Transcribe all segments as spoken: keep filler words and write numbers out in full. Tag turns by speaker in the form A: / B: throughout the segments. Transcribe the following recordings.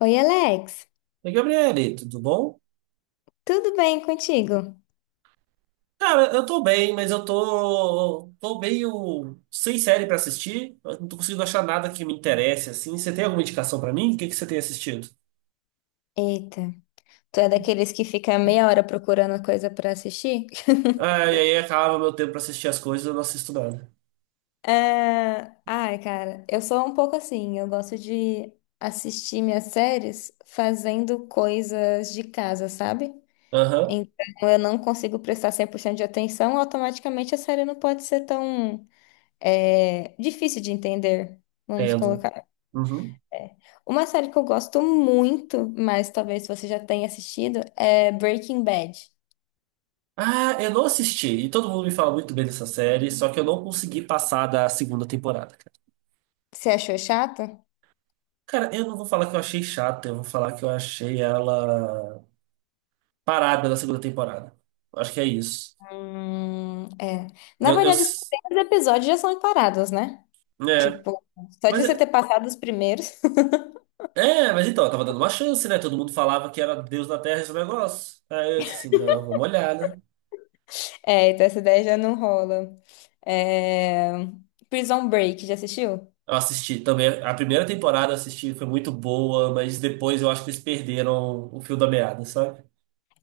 A: Oi, Alex,
B: Oi, Gabriele, tudo bom?
A: tudo bem contigo?
B: Cara, eu tô bem, mas eu tô, tô meio sem série pra assistir. Eu não tô conseguindo achar nada que me interesse, assim. Você tem alguma indicação pra mim? O que que você tem assistido?
A: Eita, tu é daqueles que fica meia hora procurando coisa pra assistir?
B: Ah, e aí acaba meu tempo pra assistir as coisas, eu não assisto nada.
A: É, ai, cara, eu sou um pouco assim, eu gosto de assistir minhas séries fazendo coisas de casa, sabe?
B: Aham,
A: Então eu não consigo prestar cem por cento de atenção, automaticamente a série não pode ser tão é, difícil de entender, vamos
B: entendo.
A: colocar.
B: Uhum.
A: É. Uma série que eu gosto muito, mas talvez você já tenha assistido, é Breaking Bad.
B: Ah, eu não assisti. E todo mundo me fala muito bem dessa série, só que eu não consegui passar da segunda temporada, cara.
A: Você achou chato?
B: Cara, eu não vou falar que eu achei chata, eu vou falar que eu achei ela parada na segunda temporada. Acho que é isso.
A: Hum, é. Na
B: Eu, eu-
A: verdade, os primeiros episódios já são encarados, né?
B: É.
A: Tipo, só
B: Mas
A: de você
B: é,
A: ter passado os primeiros.
B: é, mas então, eu tava dando uma chance, né? Todo mundo falava que era Deus da Terra esse negócio. Aí eu disse assim, não, vamos olhar, né?
A: É, então essa ideia já não rola. É... Prison Break, já assistiu?
B: Eu assisti também, a primeira temporada eu assisti, foi muito boa, mas depois eu acho que eles perderam o fio da meada, sabe?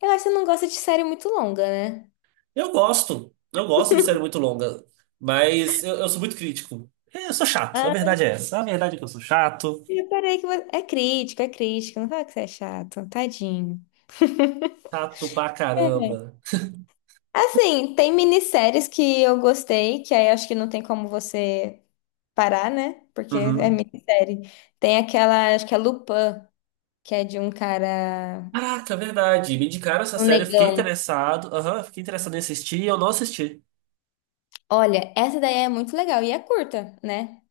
A: Eu acho que você não gosta de série muito longa, né?
B: Eu gosto, eu gosto de série muito longa, mas eu, eu sou muito crítico. É, eu sou chato, a
A: Ah,
B: verdade é essa. A verdade é que eu sou chato,
A: eu reparei que você... É crítico, é crítico. Não fala que você é chato. Tadinho.
B: chato pra caramba.
A: É, assim, tem minisséries que eu gostei, que aí acho que não tem como você parar, né? Porque é
B: Uhum.
A: minissérie. Tem aquela, acho que é Lupin, que é de um cara,
B: Caraca, é verdade. Me indicaram essa
A: um
B: série, eu fiquei
A: negão.
B: interessado. Aham, eu fiquei interessado em assistir e eu não assisti.
A: Olha, essa daí é muito legal e é curta, né?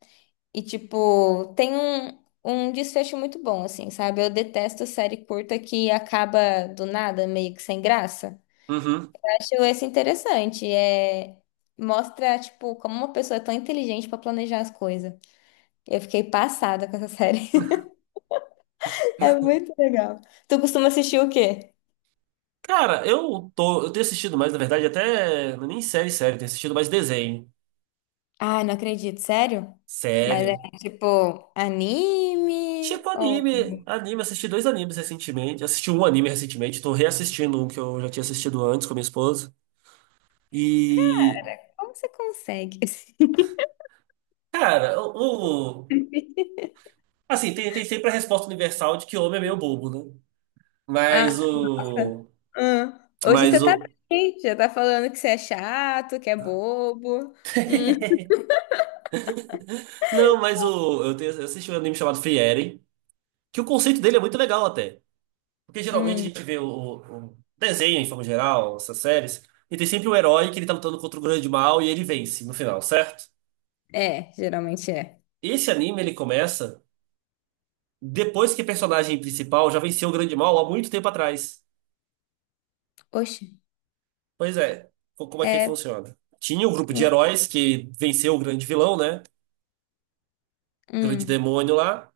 A: E tipo, tem um, um desfecho muito bom, assim, sabe? Eu detesto série curta que acaba do nada, meio que sem graça.
B: Uhum.
A: Eu acho esse interessante. É, mostra, tipo, como uma pessoa é tão inteligente pra planejar as coisas. Eu fiquei passada com essa série. É muito legal. Tu costuma assistir o quê?
B: Cara, eu tô, eu tenho assistido mais, na verdade, até não é nem série, série, tenho assistido mais desenho.
A: Ah, não acredito, sério? Mas é
B: Sério.
A: tipo anime
B: Tipo
A: ou
B: anime, anime, assisti dois animes recentemente, assisti um anime recentemente, tô reassistindo um que eu já tinha assistido antes com a minha esposa. E,
A: como você consegue?
B: cara, o, o- assim, tem, tem sempre a resposta universal de que homem é meio bobo, né?
A: Ah,
B: Mas o
A: hum. Hoje você
B: mas
A: tá
B: o
A: bem, já tá falando que você é chato, que é bobo. Hum,
B: não, mas o eu, tenho, eu assisti um anime chamado Free Eren, que o conceito dele é muito legal até. Porque geralmente a
A: hum.
B: gente vê o, o desenho, em forma geral, essas séries, e tem sempre o herói que ele tá lutando contra o grande mal e ele vence no final, certo?
A: É, geralmente é.
B: Esse anime ele começa depois que o personagem principal já venceu o grande mal há muito tempo atrás.
A: Oxe,
B: Pois é, co- como é que
A: é.
B: funciona? Tinha um grupo de
A: Hum,
B: heróis que venceu o grande vilão, né? O grande
A: hum.
B: demônio lá.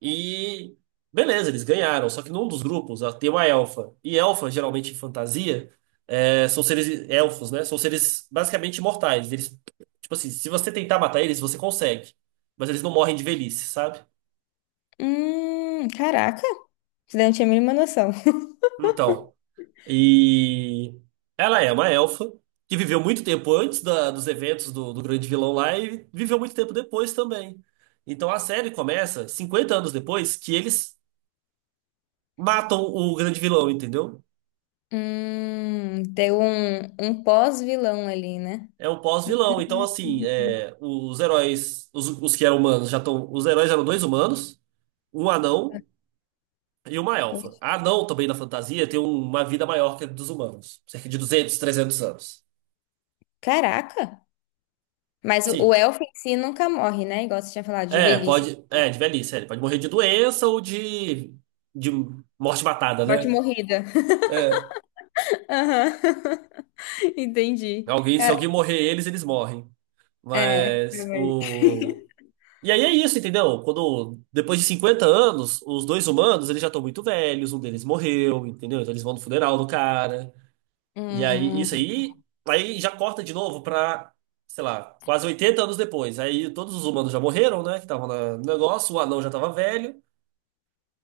B: E beleza, eles ganharam. Só que num dos grupos ó, tem uma elfa. E elfa, geralmente em fantasia, é, são seres elfos, né? São seres basicamente imortais. Eles, tipo assim, se você tentar matar eles, você consegue. Mas eles não morrem de velhice, sabe?
A: Hum, caraca, você não tinha a mínima noção.
B: Então, e ela é uma elfa que viveu muito tempo antes da- dos eventos do, do grande vilão lá e viveu muito tempo depois também. Então a série começa cinquenta anos depois que eles matam o grande vilão, entendeu?
A: Hum, tem um, um pós-vilão ali, né?
B: É um pós-vilão. Então, assim, é, os heróis, os, os que eram humanos, já estão. Os heróis eram dois humanos, um anão e uma
A: Uhum.
B: elfa. A anão, também na fantasia, tem um, uma vida maior que a dos humanos, cerca de duzentos, trezentos anos.
A: Caraca! Mas o o
B: Sim.
A: elfo em si nunca morre, né? Igual você tinha falado, de
B: É,
A: velhice.
B: pode. É, de velhice, é, ele pode morrer de doença ou de, de morte matada,
A: Morte
B: né?
A: morrida.
B: É,
A: Aham. Entendi.
B: alguém, se
A: Cara,
B: alguém morrer, eles, eles morrem.
A: é.
B: Mas o, e aí é isso, entendeu? Quando, depois de cinquenta anos, os dois humanos, eles já estão muito velhos, um deles morreu, entendeu? Então eles vão no funeral do cara. E aí, isso
A: Hum.
B: aí, aí já corta de novo pra, sei lá, quase oitenta anos depois. Aí todos os humanos já morreram, né? Que estavam na- no negócio, o anão já tava velho.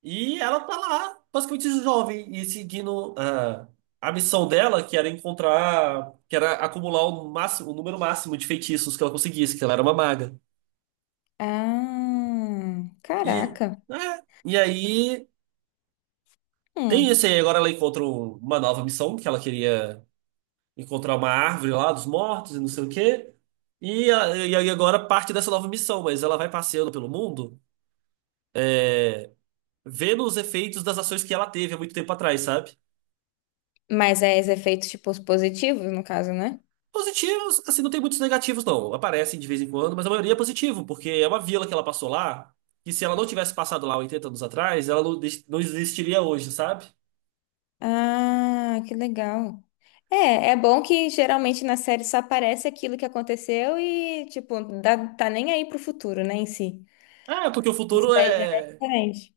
B: E ela tá lá, basicamente jovem, e seguindo a, a missão dela, que era encontrar, que era acumular o máximo, o número máximo de feitiços que ela conseguisse, que ela era uma maga.
A: Ah,
B: E,
A: caraca.
B: é, e aí tem
A: Hum.
B: esse aí, agora ela encontra um- uma nova missão, que ela queria encontrar uma árvore lá dos mortos e não sei o quê. E, a- e aí agora parte dessa nova missão, mas ela vai passeando pelo mundo, é, vendo os efeitos das ações que ela teve há muito tempo atrás, sabe?
A: Mas é os efeitos, tipo, os positivos, no caso, né?
B: Positivos, assim, não tem muitos negativos, não. Aparecem de vez em quando, mas a maioria é positivo, porque é uma vila que ela passou lá, que se ela não tivesse passado lá oitenta anos atrás, ela não, des- não existiria hoje, sabe?
A: Ah, que legal. É, é bom que geralmente na série só aparece aquilo que aconteceu e, tipo, dá- tá nem aí pro futuro, né, em si.
B: Ah, porque o
A: Isso
B: futuro
A: daí já é
B: é
A: diferente.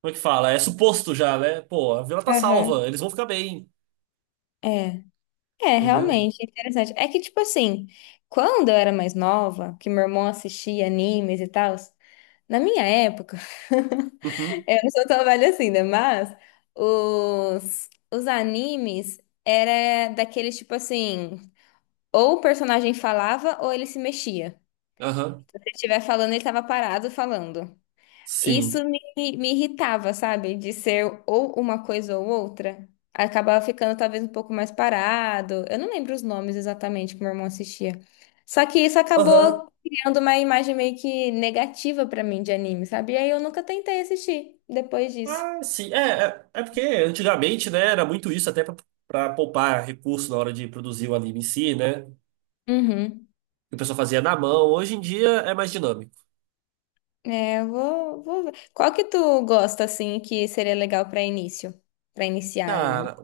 B: como é que fala? É suposto já, né? Pô, a vila tá
A: Aham.
B: salva, eles vão ficar bem,
A: É. É,
B: entendeu?
A: realmente, interessante. É que, tipo assim, quando eu era mais nova, que meu irmão assistia animes e tal, na minha época,
B: Uhum,
A: eu não sou tão velha assim, né? Mas os, os animes era daqueles, tipo assim, ou o personagem falava ou ele se mexia.
B: aham,
A: Se ele estiver falando, ele tava parado falando.
B: sim.
A: Isso me, Me irritava, sabe? De ser ou uma coisa ou outra. Acabava ficando talvez um pouco mais parado. Eu não lembro os nomes exatamente que meu irmão assistia. Só que isso
B: Aham.
A: acabou criando uma imagem meio que negativa pra mim de anime, sabe? E aí eu nunca tentei assistir depois disso.
B: Ah, sim. É, é, é porque antigamente, né, era muito isso, até pra, pra poupar recurso na hora de produzir o anime em si, né?
A: Uhum.
B: Que o pessoal fazia na mão. Hoje em dia é mais dinâmico.
A: É, eu vou, vou ver. Qual que tu gosta, assim, que seria legal pra início? Pra iniciar
B: Cara,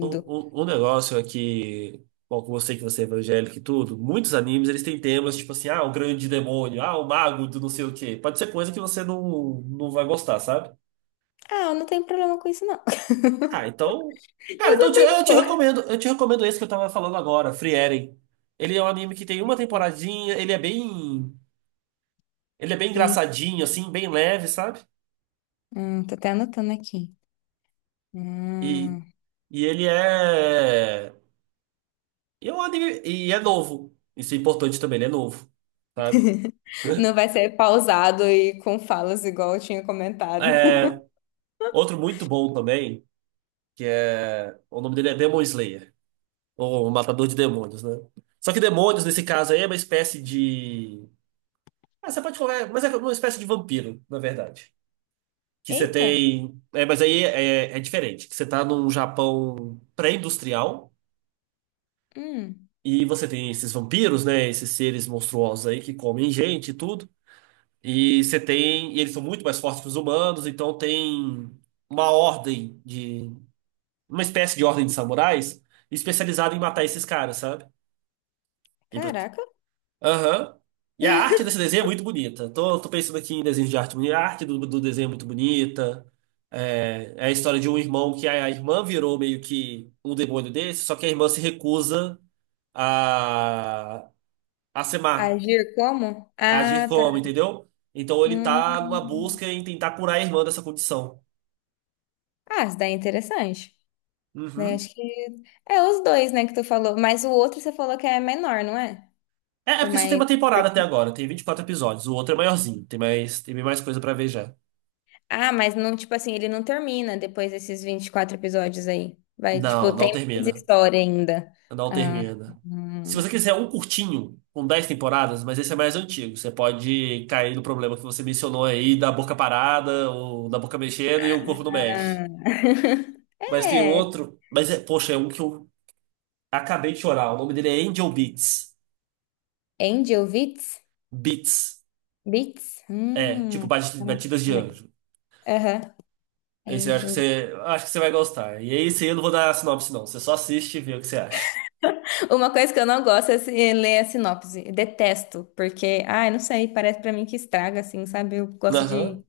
B: um, um, um negócio é que, bom, com você que você é evangélico e tudo, muitos animes eles têm temas tipo assim, ah, o grande demônio, ah, o mago do não sei o quê. Pode ser coisa que você não, não vai gostar, sabe?
A: Ah, eu não tenho problema com isso, não.
B: Ah, então. Cara,
A: Eu
B: então eu
A: sou
B: te,
A: bem de
B: eu te
A: boa.
B: recomendo. Eu te recomendo esse que eu tava falando agora, Free Eren. Ele é um anime que tem uma temporadinha, ele é bem. Ele é bem
A: Pri-
B: engraçadinho, assim, bem leve, sabe?
A: Hum, tô até anotando aqui.
B: E,
A: Hum.
B: e ele é. E é um anime. E é novo. Isso é importante também, ele é novo, sabe?
A: Não vai ser pausado e com falas igual eu tinha comentado.
B: É, outro muito bom também, que é. O nome dele é Demon Slayer, ou Matador de Demônios, né? Só que demônios, nesse caso aí, é uma espécie de. Ah, você pode falar, mas é uma espécie de vampiro, na verdade. Que você
A: Eita!
B: tem. É, mas aí é, é diferente. Que você tá num Japão pré-industrial
A: Hum.
B: e você tem esses vampiros, né? Esses seres monstruosos aí que comem gente e tudo. E você tem. E eles são muito mais fortes que os humanos, então tem uma ordem de. Uma espécie de ordem de samurais especializada em matar esses caras, sabe?
A: Caraca!
B: Aham. E a arte desse desenho é muito bonita. Tô, tô pensando aqui em desenhos de arte bonita. A arte do, do desenho é muito bonita. É, é a história de um irmão que a, a irmã virou meio que um demônio desse, só que a irmã se recusa a, a ser má,
A: Agir como?
B: a agir
A: Ah, tá.
B: como, entendeu? Então ele tá numa
A: Hum.
B: busca em tentar curar a irmã dessa condição.
A: Ah, isso daí é interessante. Daí
B: Uhum.
A: acho que... É os dois, né, que tu falou. Mas o outro você falou que é menor, não é?
B: É, é
A: O
B: porque só tem
A: mais
B: uma temporada até
A: curtinho.
B: agora, tem vinte e quatro episódios. O outro é maiorzinho, tem mais, tem mais coisa pra ver já.
A: Ah, mas não, tipo assim, ele não termina depois desses vinte e quatro episódios aí. Vai, tipo,
B: Não,
A: tem
B: não
A: mais
B: termina.
A: história ainda.
B: Não
A: Ah,
B: termina. Se você
A: hum.
B: quiser um curtinho, com dez temporadas, mas esse é mais antigo, você pode cair no problema que você mencionou aí, da boca parada, ou da boca mexendo e o corpo não mexe. Mas tem
A: É.
B: outro, mas é, poxa, é um que eu acabei de chorar. O nome dele é Angel Beats.
A: Angel Witz?
B: Beats.
A: Beats?
B: É, tipo
A: Hum,
B: bat-
A: anotei
B: batidas de
A: também.
B: anjo.
A: Aham.
B: Esse eu acho que
A: Angel.
B: você, eu acho que você vai gostar. E esse eu não vou dar sinopse, não. Você só assiste e vê o que você acha.
A: Uma coisa que eu não gosto é se- é ler a sinopse. Eu detesto, porque, ai, não sei, parece pra mim que estraga, assim, sabe? Eu gosto
B: Aham,
A: de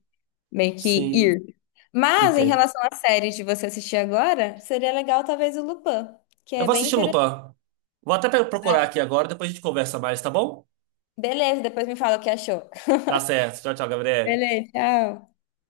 A: meio que
B: sim,
A: ir. Mas, em
B: entendo.
A: relação à série de você assistir agora, seria legal talvez o Lupin, que
B: Eu
A: é
B: vou
A: bem
B: assistir Lupin.
A: interessante.
B: Vou até pe- procurar aqui agora, depois a gente conversa mais, tá bom?
A: Beleza, depois me fala o que achou.
B: Tá certo. Tchau, tchau, Gabriel.
A: Beleza, tchau.